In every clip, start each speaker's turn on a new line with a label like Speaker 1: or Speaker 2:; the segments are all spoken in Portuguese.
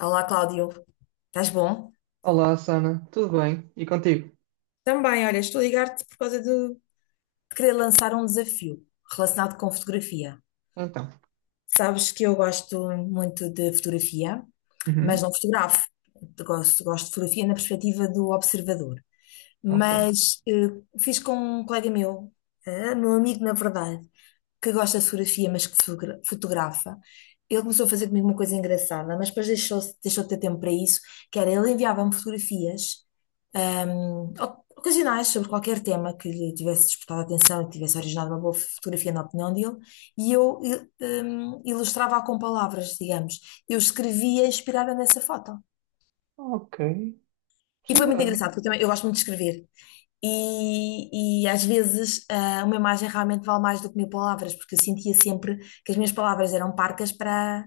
Speaker 1: Olá, Cláudio. Estás bom?
Speaker 2: Olá, Sana, tudo bem? E contigo?
Speaker 1: Também, olha, estou a ligar-te por causa de querer lançar um desafio relacionado com fotografia.
Speaker 2: Então.
Speaker 1: Sabes que eu gosto muito de fotografia, mas
Speaker 2: Uhum.
Speaker 1: não fotografo. Gosto de fotografia na perspectiva do observador.
Speaker 2: Ok.
Speaker 1: Mas fiz com um colega meu, meu amigo, na verdade, que gosta de fotografia, mas que fotografa. Ele começou a fazer comigo uma coisa engraçada, mas depois deixou de ter tempo para isso, que era ele enviava-me fotografias, ocasionais sobre qualquer tema que lhe tivesse despertado a atenção e que tivesse originado uma boa fotografia na opinião dele, e eu ilustrava-a com palavras, digamos. Eu escrevia inspirada nessa foto.
Speaker 2: Ok.
Speaker 1: E foi
Speaker 2: Sim,
Speaker 1: muito
Speaker 2: ah,
Speaker 1: engraçado, porque eu também eu gosto muito de escrever. E às vezes uma imagem realmente vale mais do que mil palavras, porque eu sentia sempre que as minhas palavras eram parcas para,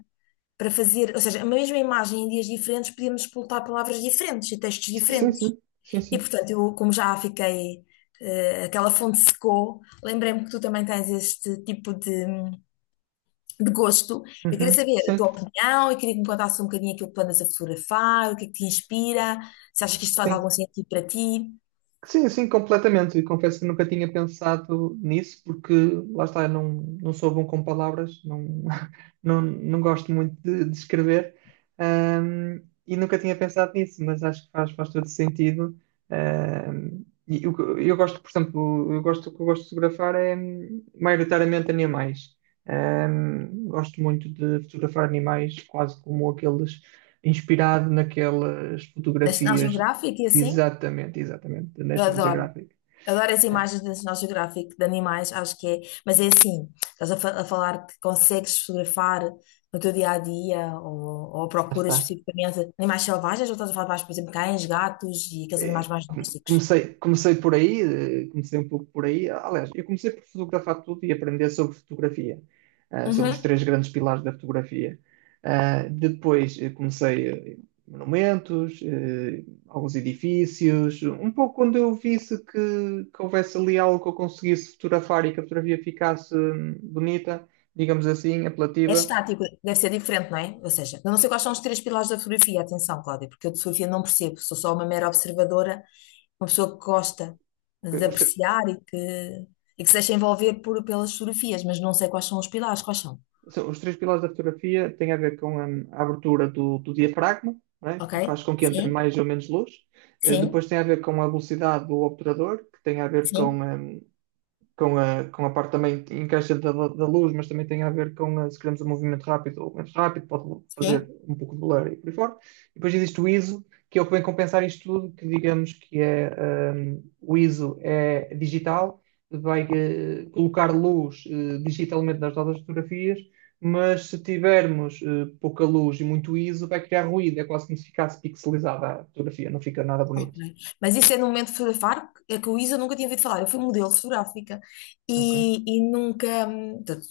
Speaker 1: para fazer, ou seja, a mesma imagem em dias diferentes podíamos explotar palavras diferentes e textos
Speaker 2: sim, sim,
Speaker 1: diferentes.
Speaker 2: sim. Sim,
Speaker 1: E
Speaker 2: sim.
Speaker 1: portanto, eu, como já fiquei, aquela fonte secou, lembrei-me que tu também tens este tipo de gosto. Eu queria
Speaker 2: Uhum.
Speaker 1: saber a
Speaker 2: Sim.
Speaker 1: tua opinião, e queria que me contasse um bocadinho aquilo que tu andas a fotografar, o que é que te inspira, se achas que isto faz algum
Speaker 2: Sim.
Speaker 1: sentido para ti,
Speaker 2: Sim, sim, completamente. E confesso que nunca tinha pensado nisso, porque lá está, eu não sou bom com palavras, não, não gosto muito de escrever, e nunca tinha pensado nisso, mas acho que faz todo sentido. E o que eu gosto, por exemplo, eu gosto, o que eu gosto de fotografar é maioritariamente animais. Gosto muito de fotografar animais, quase como aqueles inspirado naquelas
Speaker 1: na National
Speaker 2: fotografias.
Speaker 1: Geographic e assim.
Speaker 2: Exatamente, exatamente, da
Speaker 1: Eu
Speaker 2: National
Speaker 1: adoro.
Speaker 2: Geographic.
Speaker 1: Adoro as
Speaker 2: É,
Speaker 1: imagens do National Geographic de animais, acho que é. Mas é assim, estás a, a falar que consegues fotografar no teu dia a dia ou
Speaker 2: lá
Speaker 1: procuras
Speaker 2: está.
Speaker 1: especificamente animais selvagens ou estás a falar mais, por exemplo, cães, gatos e aqueles
Speaker 2: Eh,
Speaker 1: animais mais
Speaker 2: com-
Speaker 1: domésticos?
Speaker 2: Comecei, comecei por aí, comecei um pouco por aí. Aliás, eu comecei por fotografar tudo e aprender sobre fotografia, sobre os
Speaker 1: Uhum.
Speaker 2: três grandes pilares da fotografia. Depois comecei eh, monumentos, alguns edifícios, um pouco quando eu visse que, houvesse ali algo que eu conseguisse fotografar e que a fotografia ficasse bonita, digamos assim,
Speaker 1: É
Speaker 2: apelativa.
Speaker 1: estático, deve ser diferente, não é? Ou seja, eu não sei quais são os três pilares da fotografia, atenção, Cláudia, porque eu de fotografia não percebo, sou só uma mera observadora, uma pessoa que gosta
Speaker 2: Ok.
Speaker 1: de
Speaker 2: os, tr-
Speaker 1: apreciar e que se deixa envolver por, pelas fotografias, mas não sei quais são os pilares, quais são?
Speaker 2: são- os três pilares da fotografia têm a ver com a abertura do, diafragma, não é?
Speaker 1: Ok?
Speaker 2: Que faz com que entre
Speaker 1: Sim,
Speaker 2: mais ou menos luz.
Speaker 1: sim,
Speaker 2: Depois tem a ver com a velocidade do obturador, que tem a ver
Speaker 1: sim,
Speaker 2: com com a parte também que encaixa da, luz, mas também tem a ver com a, se queremos um movimento rápido ou menos rápido, pode fazer
Speaker 1: sim.
Speaker 2: um pouco de blur e por aí fora. E depois existe o ISO, que é o que vem compensar isto tudo, que digamos que é um, o ISO é digital, vai colocar luz digitalmente nas nossas fotografias, mas se tivermos pouca luz e muito ISO, vai criar ruído, é quase como se ficasse pixelizada a fotografia, não fica nada
Speaker 1: Ok.
Speaker 2: bonito.
Speaker 1: Mas isso é no momento fotográfico, é que o Isa nunca tinha ouvido falar. Eu fui modelo fotográfica
Speaker 2: Ok?
Speaker 1: e nunca. Portanto,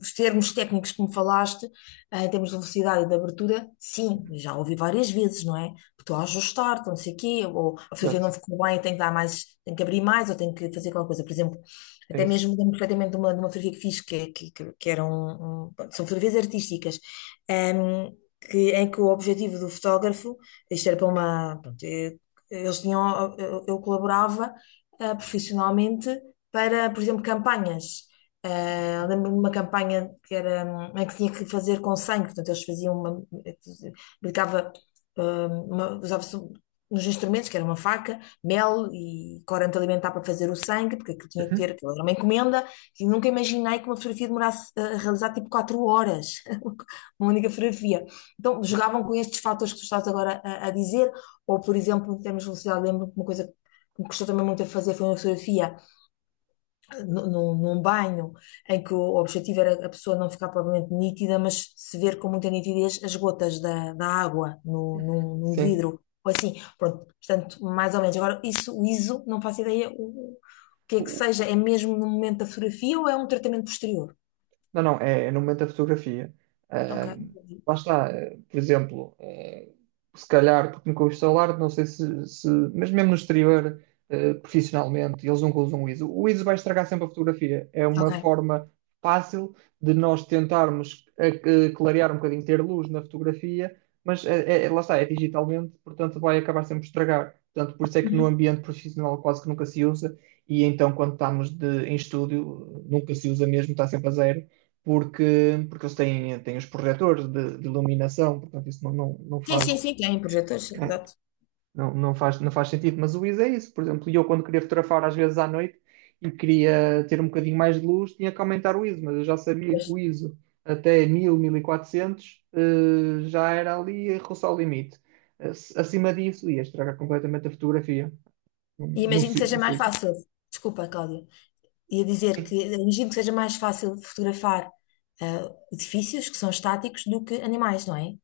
Speaker 1: os termos técnicos que me falaste, em termos de velocidade e de abertura, sim,
Speaker 2: Uhum.
Speaker 1: já ouvi várias vezes, não é? Estou a ajustar, estou não sei o quê, ou a fotografia
Speaker 2: Exato,
Speaker 1: não ficou bem, tenho que dar mais, tenho que abrir mais, ou tenho que fazer qualquer coisa. Por exemplo,
Speaker 2: é
Speaker 1: até
Speaker 2: isso.
Speaker 1: mesmo lembro perfeitamente de uma fotografia que fiz, que eram. São fotografias artísticas. hum, que, em que o objetivo do fotógrafo, isto era para uma, pronto, eles tinham, eu colaborava profissionalmente para, por exemplo, campanhas.
Speaker 2: Okay.
Speaker 1: Lembro-me de uma campanha que era, em que tinha que fazer com sangue, portanto, eles faziam uma, aplicava, usava-se um, nos instrumentos, que era uma faca, mel e corante alimentar para fazer o sangue, porque aquilo tinha que ter, aquilo era uma encomenda, e nunca imaginei que uma fotografia demorasse a realizar tipo 4 horas, uma única fotografia. Então, jogavam com estes fatores que tu estás agora a dizer, ou, por exemplo, em termos de velocidade, lembro-me que uma coisa que me custou também muito a fazer foi uma fotografia num banho, em que o objetivo era a pessoa não ficar propriamente nítida, mas se ver com muita nitidez as gotas da água no,
Speaker 2: Uhum.
Speaker 1: num, num
Speaker 2: Sim.
Speaker 1: vidro, ou assim. Pronto, portanto, mais ou menos. Agora, isso, o ISO, não faço ideia o que é que seja. É mesmo no momento da fotografia ou é um tratamento posterior?
Speaker 2: Não, não, é no momento da fotografia.
Speaker 1: Ok,
Speaker 2: Ahm,
Speaker 1: entendi.
Speaker 2: Lá está, por exemplo, se calhar, porque nunca o instalar, não sei se, mas mesmo no exterior, profissionalmente, eles nunca usam o ISO. O ISO vai estragar sempre a fotografia. É uma
Speaker 1: Ok.
Speaker 2: forma fácil de nós tentarmos clarear um bocadinho, ter luz na fotografia, mas lá está, é digitalmente, portanto vai acabar sempre por estragar. Portanto, por isso é que no
Speaker 1: Uhum.
Speaker 2: ambiente profissional quase que nunca se usa, e então quando estamos em estúdio, nunca se usa mesmo, está sempre a zero porque, eles têm os projetores de, iluminação, portanto, isso não, não, não
Speaker 1: Sim, sim,
Speaker 2: faz,
Speaker 1: sim, tem projetores, sim,
Speaker 2: né?
Speaker 1: exato.
Speaker 2: Não, não faz, não faz sentido, mas o ISO é isso. Por exemplo, eu quando queria fotografar às vezes à noite e queria ter um bocadinho mais de luz, tinha que aumentar o ISO, mas eu já sabia que
Speaker 1: Pois.
Speaker 2: o ISO até 1000, 1400 já era ali a roçar o limite. Eh, Acima disso ia estragar completamente a fotografia. Não,
Speaker 1: E imagino que seja
Speaker 2: não se
Speaker 1: mais
Speaker 2: usa.
Speaker 1: fácil. Desculpa, Cláudia. Ia dizer que
Speaker 2: Sim.
Speaker 1: imagino que seja mais fácil fotografar edifícios que são estáticos do que animais, não é?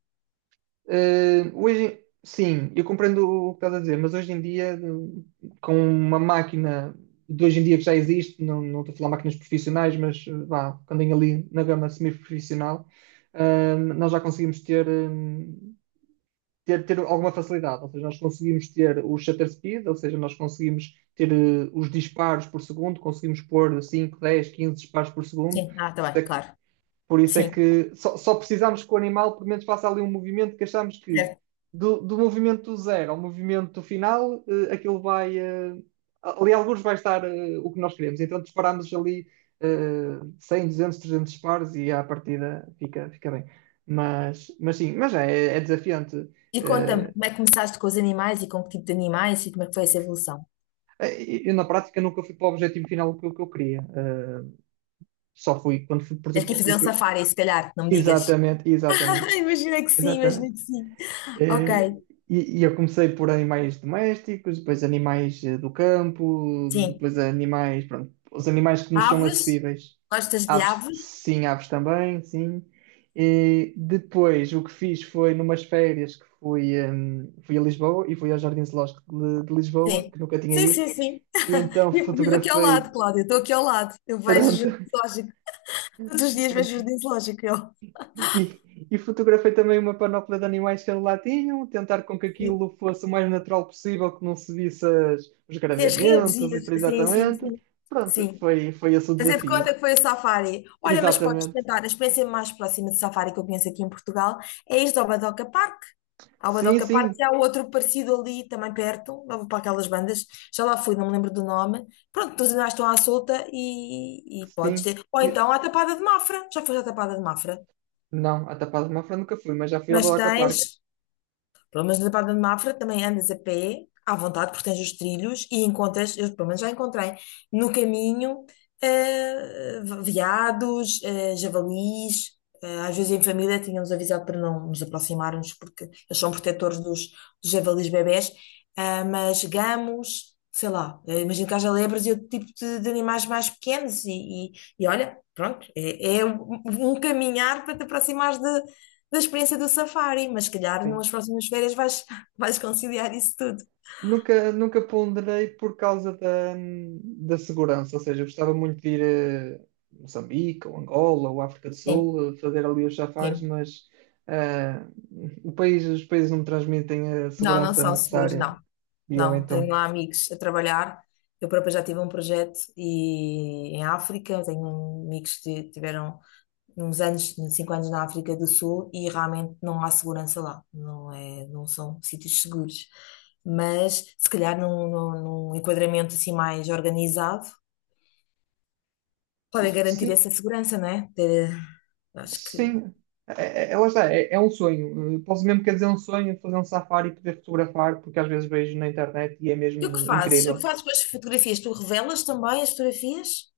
Speaker 2: Hoje, sim, eu compreendo o que estás a dizer, mas hoje em dia, com uma máquina de hoje em dia que já existe, não estou a falar máquinas profissionais, mas vá, quando andem ali na gama semi-profissional, nós já conseguimos ter, alguma facilidade, ou seja, nós conseguimos ter o shutter speed, ou seja, nós conseguimos ter os disparos por segundo, conseguimos pôr 5 10 15 disparos por segundo,
Speaker 1: Sim, tá bem, claro.
Speaker 2: por isso é
Speaker 1: Sim,
Speaker 2: que só precisamos que o animal, pelo menos, faça ali um movimento que achamos que
Speaker 1: certo.
Speaker 2: do, movimento zero ao movimento final, aquilo vai. Ali, alguns vai estar o que nós queremos. Então, disparamos ali 100, 200, 300 disparos e à partida fica bem. Mas sim, mas é desafiante.
Speaker 1: E conta-me,
Speaker 2: Eh,
Speaker 1: como é que começaste com os animais e com que tipo de animais e como é que foi essa evolução?
Speaker 2: eu, na prática, nunca fui para o objetivo final que eu queria. Só fui quando fui, por
Speaker 1: Tens que ir
Speaker 2: exemplo, e
Speaker 1: fazer um
Speaker 2: fui.
Speaker 1: safari, se calhar, não me digas.
Speaker 2: Exatamente, exatamente,
Speaker 1: Imagina que sim, imagina
Speaker 2: exatamente.
Speaker 1: que sim. Ok,
Speaker 2: Eh, e eu comecei por animais domésticos, depois animais do campo,
Speaker 1: sim.
Speaker 2: depois animais, pronto, os animais que nos são
Speaker 1: Aves?
Speaker 2: acessíveis.
Speaker 1: Gostas de
Speaker 2: Aves,
Speaker 1: aves?
Speaker 2: sim, aves também, sim. E depois o que fiz foi numas férias que fui, fui a Lisboa e fui ao Jardim Zoológico de, Lisboa,
Speaker 1: Sim.
Speaker 2: que nunca tinha
Speaker 1: Sim,
Speaker 2: ido,
Speaker 1: sim, sim.
Speaker 2: e então
Speaker 1: Vivo aqui ao lado,
Speaker 2: fotografei,
Speaker 1: Cláudia. Estou aqui ao lado. Eu vejo o
Speaker 2: pronto,
Speaker 1: jardim zoológico. Todos os dias vejo o jardim zoológico. Eu.
Speaker 2: E fotografei também uma panóplia de animais que eles lá tinham, tentar com que aquilo fosse o mais natural possível, que não se visse os
Speaker 1: Fez redes
Speaker 2: gravamentos
Speaker 1: e
Speaker 2: e por aí
Speaker 1: sim, sim,
Speaker 2: exatamente.
Speaker 1: sim.
Speaker 2: Pronto,
Speaker 1: Sim.
Speaker 2: foi esse o
Speaker 1: Fazer de
Speaker 2: desafio.
Speaker 1: conta que foi o Safari. Olha, mas podes
Speaker 2: Exatamente.
Speaker 1: experimentar. A experiência mais próxima de Safari que eu conheço aqui em Portugal é este ao Badoca Park. Ao
Speaker 2: Sim,
Speaker 1: Badoca Park e
Speaker 2: sim,
Speaker 1: há outro parecido ali também perto, lá para aquelas bandas. Já lá fui, não me lembro do nome. Pronto, todos ainda estão à solta e podes
Speaker 2: sim.
Speaker 1: ter. Ou
Speaker 2: E-
Speaker 1: então à Tapada de Mafra. Já foste à Tapada de Mafra.
Speaker 2: não, a Tapada de Mafra nunca fui, mas já fui ao
Speaker 1: Mas
Speaker 2: Balaca Park.
Speaker 1: tens. Pelo menos na Baía de Mafra também andas a pé, à vontade, porque tens os trilhos e encontras, eu pelo menos já encontrei, no caminho, veados, javalis. Às vezes em família tínhamos avisado para não nos aproximarmos, porque eles são protetores dos, javalis bebés, mas gamos, sei lá, imagino que haja lebres e outro tipo de animais mais pequenos, e, e olha, pronto, é um caminhar para te aproximares da experiência do safari, mas se calhar
Speaker 2: Sim.
Speaker 1: numas próximas férias vais, vais conciliar isso tudo.
Speaker 2: Nunca ponderei por causa da, segurança, ou seja, eu gostava muito de ir a Moçambique, ou Angola, ou África do
Speaker 1: Sim,
Speaker 2: Sul, fazer ali os safaris,
Speaker 1: sim.
Speaker 2: mas ah, o país, os países não me transmitem a
Speaker 1: Não, não
Speaker 2: segurança
Speaker 1: são seguros,
Speaker 2: necessária.
Speaker 1: não.
Speaker 2: E eu
Speaker 1: Não, tenho
Speaker 2: então,
Speaker 1: lá amigos a trabalhar. Eu própria já tive um projeto e, em África, tenho amigos que tiveram uns anos, 5 anos na África do Sul e realmente não há segurança lá. Não é, não são sítios seguros. Mas se calhar num enquadramento assim mais organizado, podem garantir
Speaker 2: sim,
Speaker 1: essa segurança, não é? Acho que.
Speaker 2: sim, é, lá está, é um sonho. Posso mesmo quer dizer um sonho, fazer um safari e poder fotografar, porque às vezes vejo na internet e é
Speaker 1: E o que
Speaker 2: mesmo
Speaker 1: fazes? O que
Speaker 2: incrível.
Speaker 1: fazes com as fotografias? Tu revelas também as fotografias?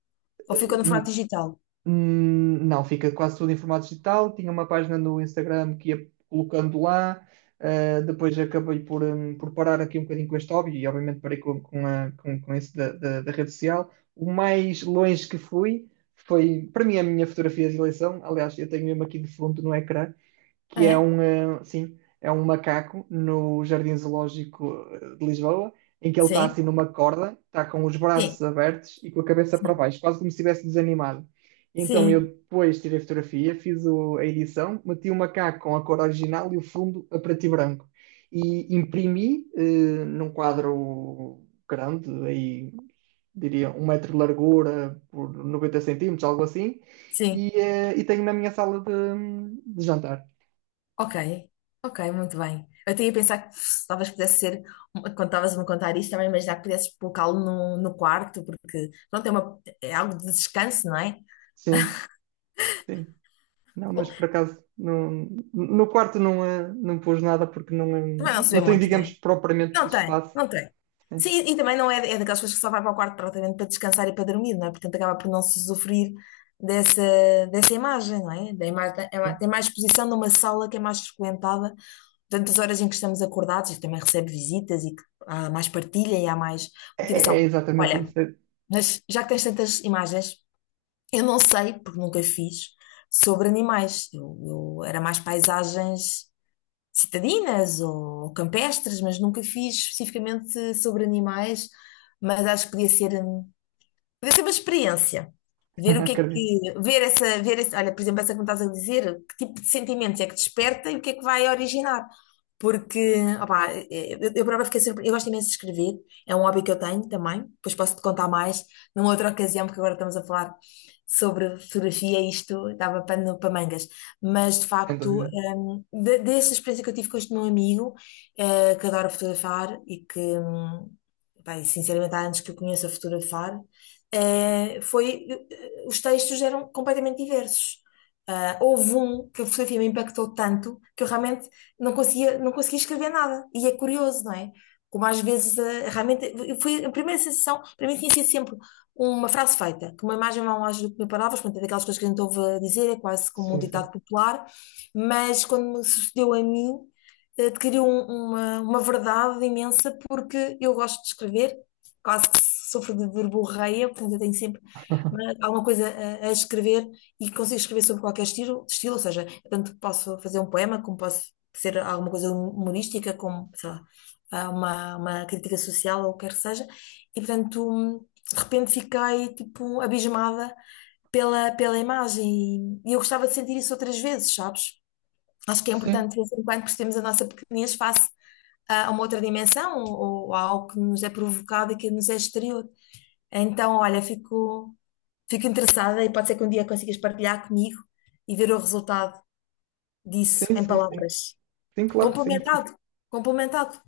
Speaker 1: Ou fica no formato digital?
Speaker 2: Não, fica quase tudo em formato digital. Tinha uma página no Instagram que ia colocando lá. Depois acabei por parar aqui um bocadinho com este hobby e, obviamente, parei com esse da, rede social. O mais longe que fui foi, para mim, a minha fotografia de eleição. Aliás, eu tenho mesmo aqui de fundo no ecrã que
Speaker 1: É?
Speaker 2: sim, é um macaco no Jardim Zoológico de Lisboa, em que ele está
Speaker 1: Sim?
Speaker 2: assim numa corda, está com os braços
Speaker 1: Sim,
Speaker 2: abertos e com a cabeça para
Speaker 1: sim,
Speaker 2: baixo, quase como se estivesse desanimado. Então eu
Speaker 1: sim,
Speaker 2: depois tirei a fotografia, fiz a edição, meti o macaco com a cor original e o fundo a preto e branco. E imprimi num quadro grande, aí diria 1 metro de largura por 90 centímetros, algo assim,
Speaker 1: sim.
Speaker 2: e tenho na minha sala de jantar.
Speaker 1: Ok, ok, muito bem. Eu tinha a pensar que pff, talvez pudesse ser, quando estavas a me contar isto, estava imaginar que pudesses colocá-lo no, no quarto, porque pronto, é, uma, é algo de descanso, não é?
Speaker 2: Sim, sim. Não,
Speaker 1: Bom,
Speaker 2: mas por acaso não, no quarto não, não pus nada porque não,
Speaker 1: também não se vê
Speaker 2: não tem,
Speaker 1: muito, né?
Speaker 2: digamos, propriamente
Speaker 1: Não tem,
Speaker 2: espaço.
Speaker 1: não tem.
Speaker 2: Sim,
Speaker 1: Sim, e também não é, é daquelas pessoas que só vai para o quarto praticamente para descansar e para dormir, não é? Portanto, acaba por não se usufruir dessa, dessa imagem, não é? Da imagem, tem
Speaker 2: sim.
Speaker 1: mais exposição numa sala que é mais frequentada durante as horas em que estamos acordados e que também recebe visitas e que há mais partilha e há mais
Speaker 2: É, é
Speaker 1: motivação.
Speaker 2: exatamente
Speaker 1: Olha,
Speaker 2: isso.
Speaker 1: mas já que tens tantas imagens, eu não sei, porque nunca fiz, sobre animais. Eu era mais paisagens citadinas ou campestres, mas nunca fiz especificamente sobre animais, mas acho que podia ser. Deve ser uma experiência. Ver o que é
Speaker 2: Acredito,
Speaker 1: que. Ver essa. Ver essa olha, por exemplo, essa que me estás a dizer, que tipo de sentimentos é que desperta e o que é que vai originar. Porque, opá, eu, própria fiquei surpresa. Eu gosto imenso de escrever, é um hobby que eu tenho também. Depois posso te contar mais numa outra ocasião, porque agora estamos a falar sobre fotografia e isto dava pano para mangas. Mas, de
Speaker 2: sem
Speaker 1: facto,
Speaker 2: dúvida.
Speaker 1: dessa experiência que eu tive com este meu amigo, que adora fotografar e que, pá, e sinceramente, há anos que eu conheço a fotografar, os textos eram completamente diversos. Ah, houve um que a fotografia me impactou tanto que eu realmente não conseguia escrever nada. E é curioso, não é? Como às vezes, realmente, foi a primeira sensação, para mim tinha sido sempre uma frase feita, que uma imagem vai mais do que mil palavras, portanto, é daquelas coisas que a gente ouve dizer, é quase como um
Speaker 2: Sim, sim.
Speaker 1: ditado popular, mas quando me sucedeu a mim, adquiriu uma verdade imensa porque eu gosto de escrever, quase que sofro de verborreia, portanto eu tenho sempre alguma coisa a escrever e consigo escrever sobre qualquer estilo, ou seja, tanto posso fazer um poema, como posso ser alguma coisa humorística, como, sei lá, uma, crítica social ou o que quer que seja, e portanto de repente fiquei tipo abismada pela imagem e eu gostava de sentir isso outras vezes, sabes? Acho que é
Speaker 2: Sim,
Speaker 1: importante de vez em quando percebermos a nossa pequenez face a uma outra dimensão ou a algo que nos é provocado e que nos é exterior. Então, olha, fico interessada e pode ser que um dia consigas partilhar comigo e ver o resultado disso
Speaker 2: sim,
Speaker 1: em
Speaker 2: sim, sim.
Speaker 1: palavras.
Speaker 2: Sim, claro que sim.
Speaker 1: Complementado, complementado,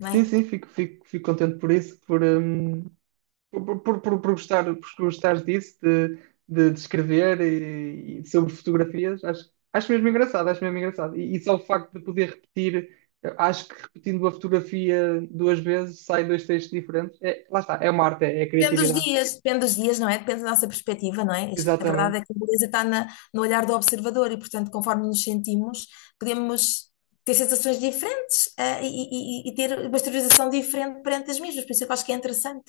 Speaker 1: não é?
Speaker 2: sim, fico contente por isso, por gostar, por gostar disso, de escrever e sobre fotografias, acho mesmo engraçado, acho mesmo engraçado. E só o facto de poder repetir, eu acho que repetindo a fotografia duas vezes sai dois textos diferentes. É, lá está, é uma arte, é criatividade.
Speaker 1: Depende dos dias, não é? Depende da nossa perspectiva, não é? Isto, a verdade
Speaker 2: Exatamente.
Speaker 1: é que a beleza está no olhar do observador e, portanto, conforme nos sentimos, podemos ter sensações diferentes, e ter uma exteriorização diferente perante as mesmas. Por isso é que eu acho que é interessante.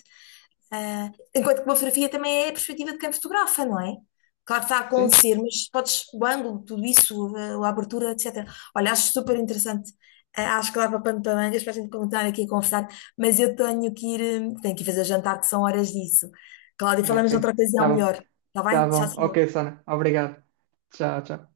Speaker 1: Ah, enquanto que uma fotografia também é a perspectiva de quem fotografa, não é? Claro que está a
Speaker 2: Sim?
Speaker 1: acontecer, mas podes, o ângulo, tudo isso, a abertura, etc. Olha, acho super interessante. Ah, acho que dava pano para mangas para a gente continuar aqui a conversar, mas eu tenho que ir, tenho que ir fazer jantar, que são horas disso. Cláudia,
Speaker 2: Ok.
Speaker 1: falamos noutra
Speaker 2: Tá
Speaker 1: ocasião
Speaker 2: bom,
Speaker 1: melhor, está
Speaker 2: tá
Speaker 1: bem? Tchau,
Speaker 2: bom. Ok,
Speaker 1: tchau.
Speaker 2: Sana, obrigado. Tchau, tchau.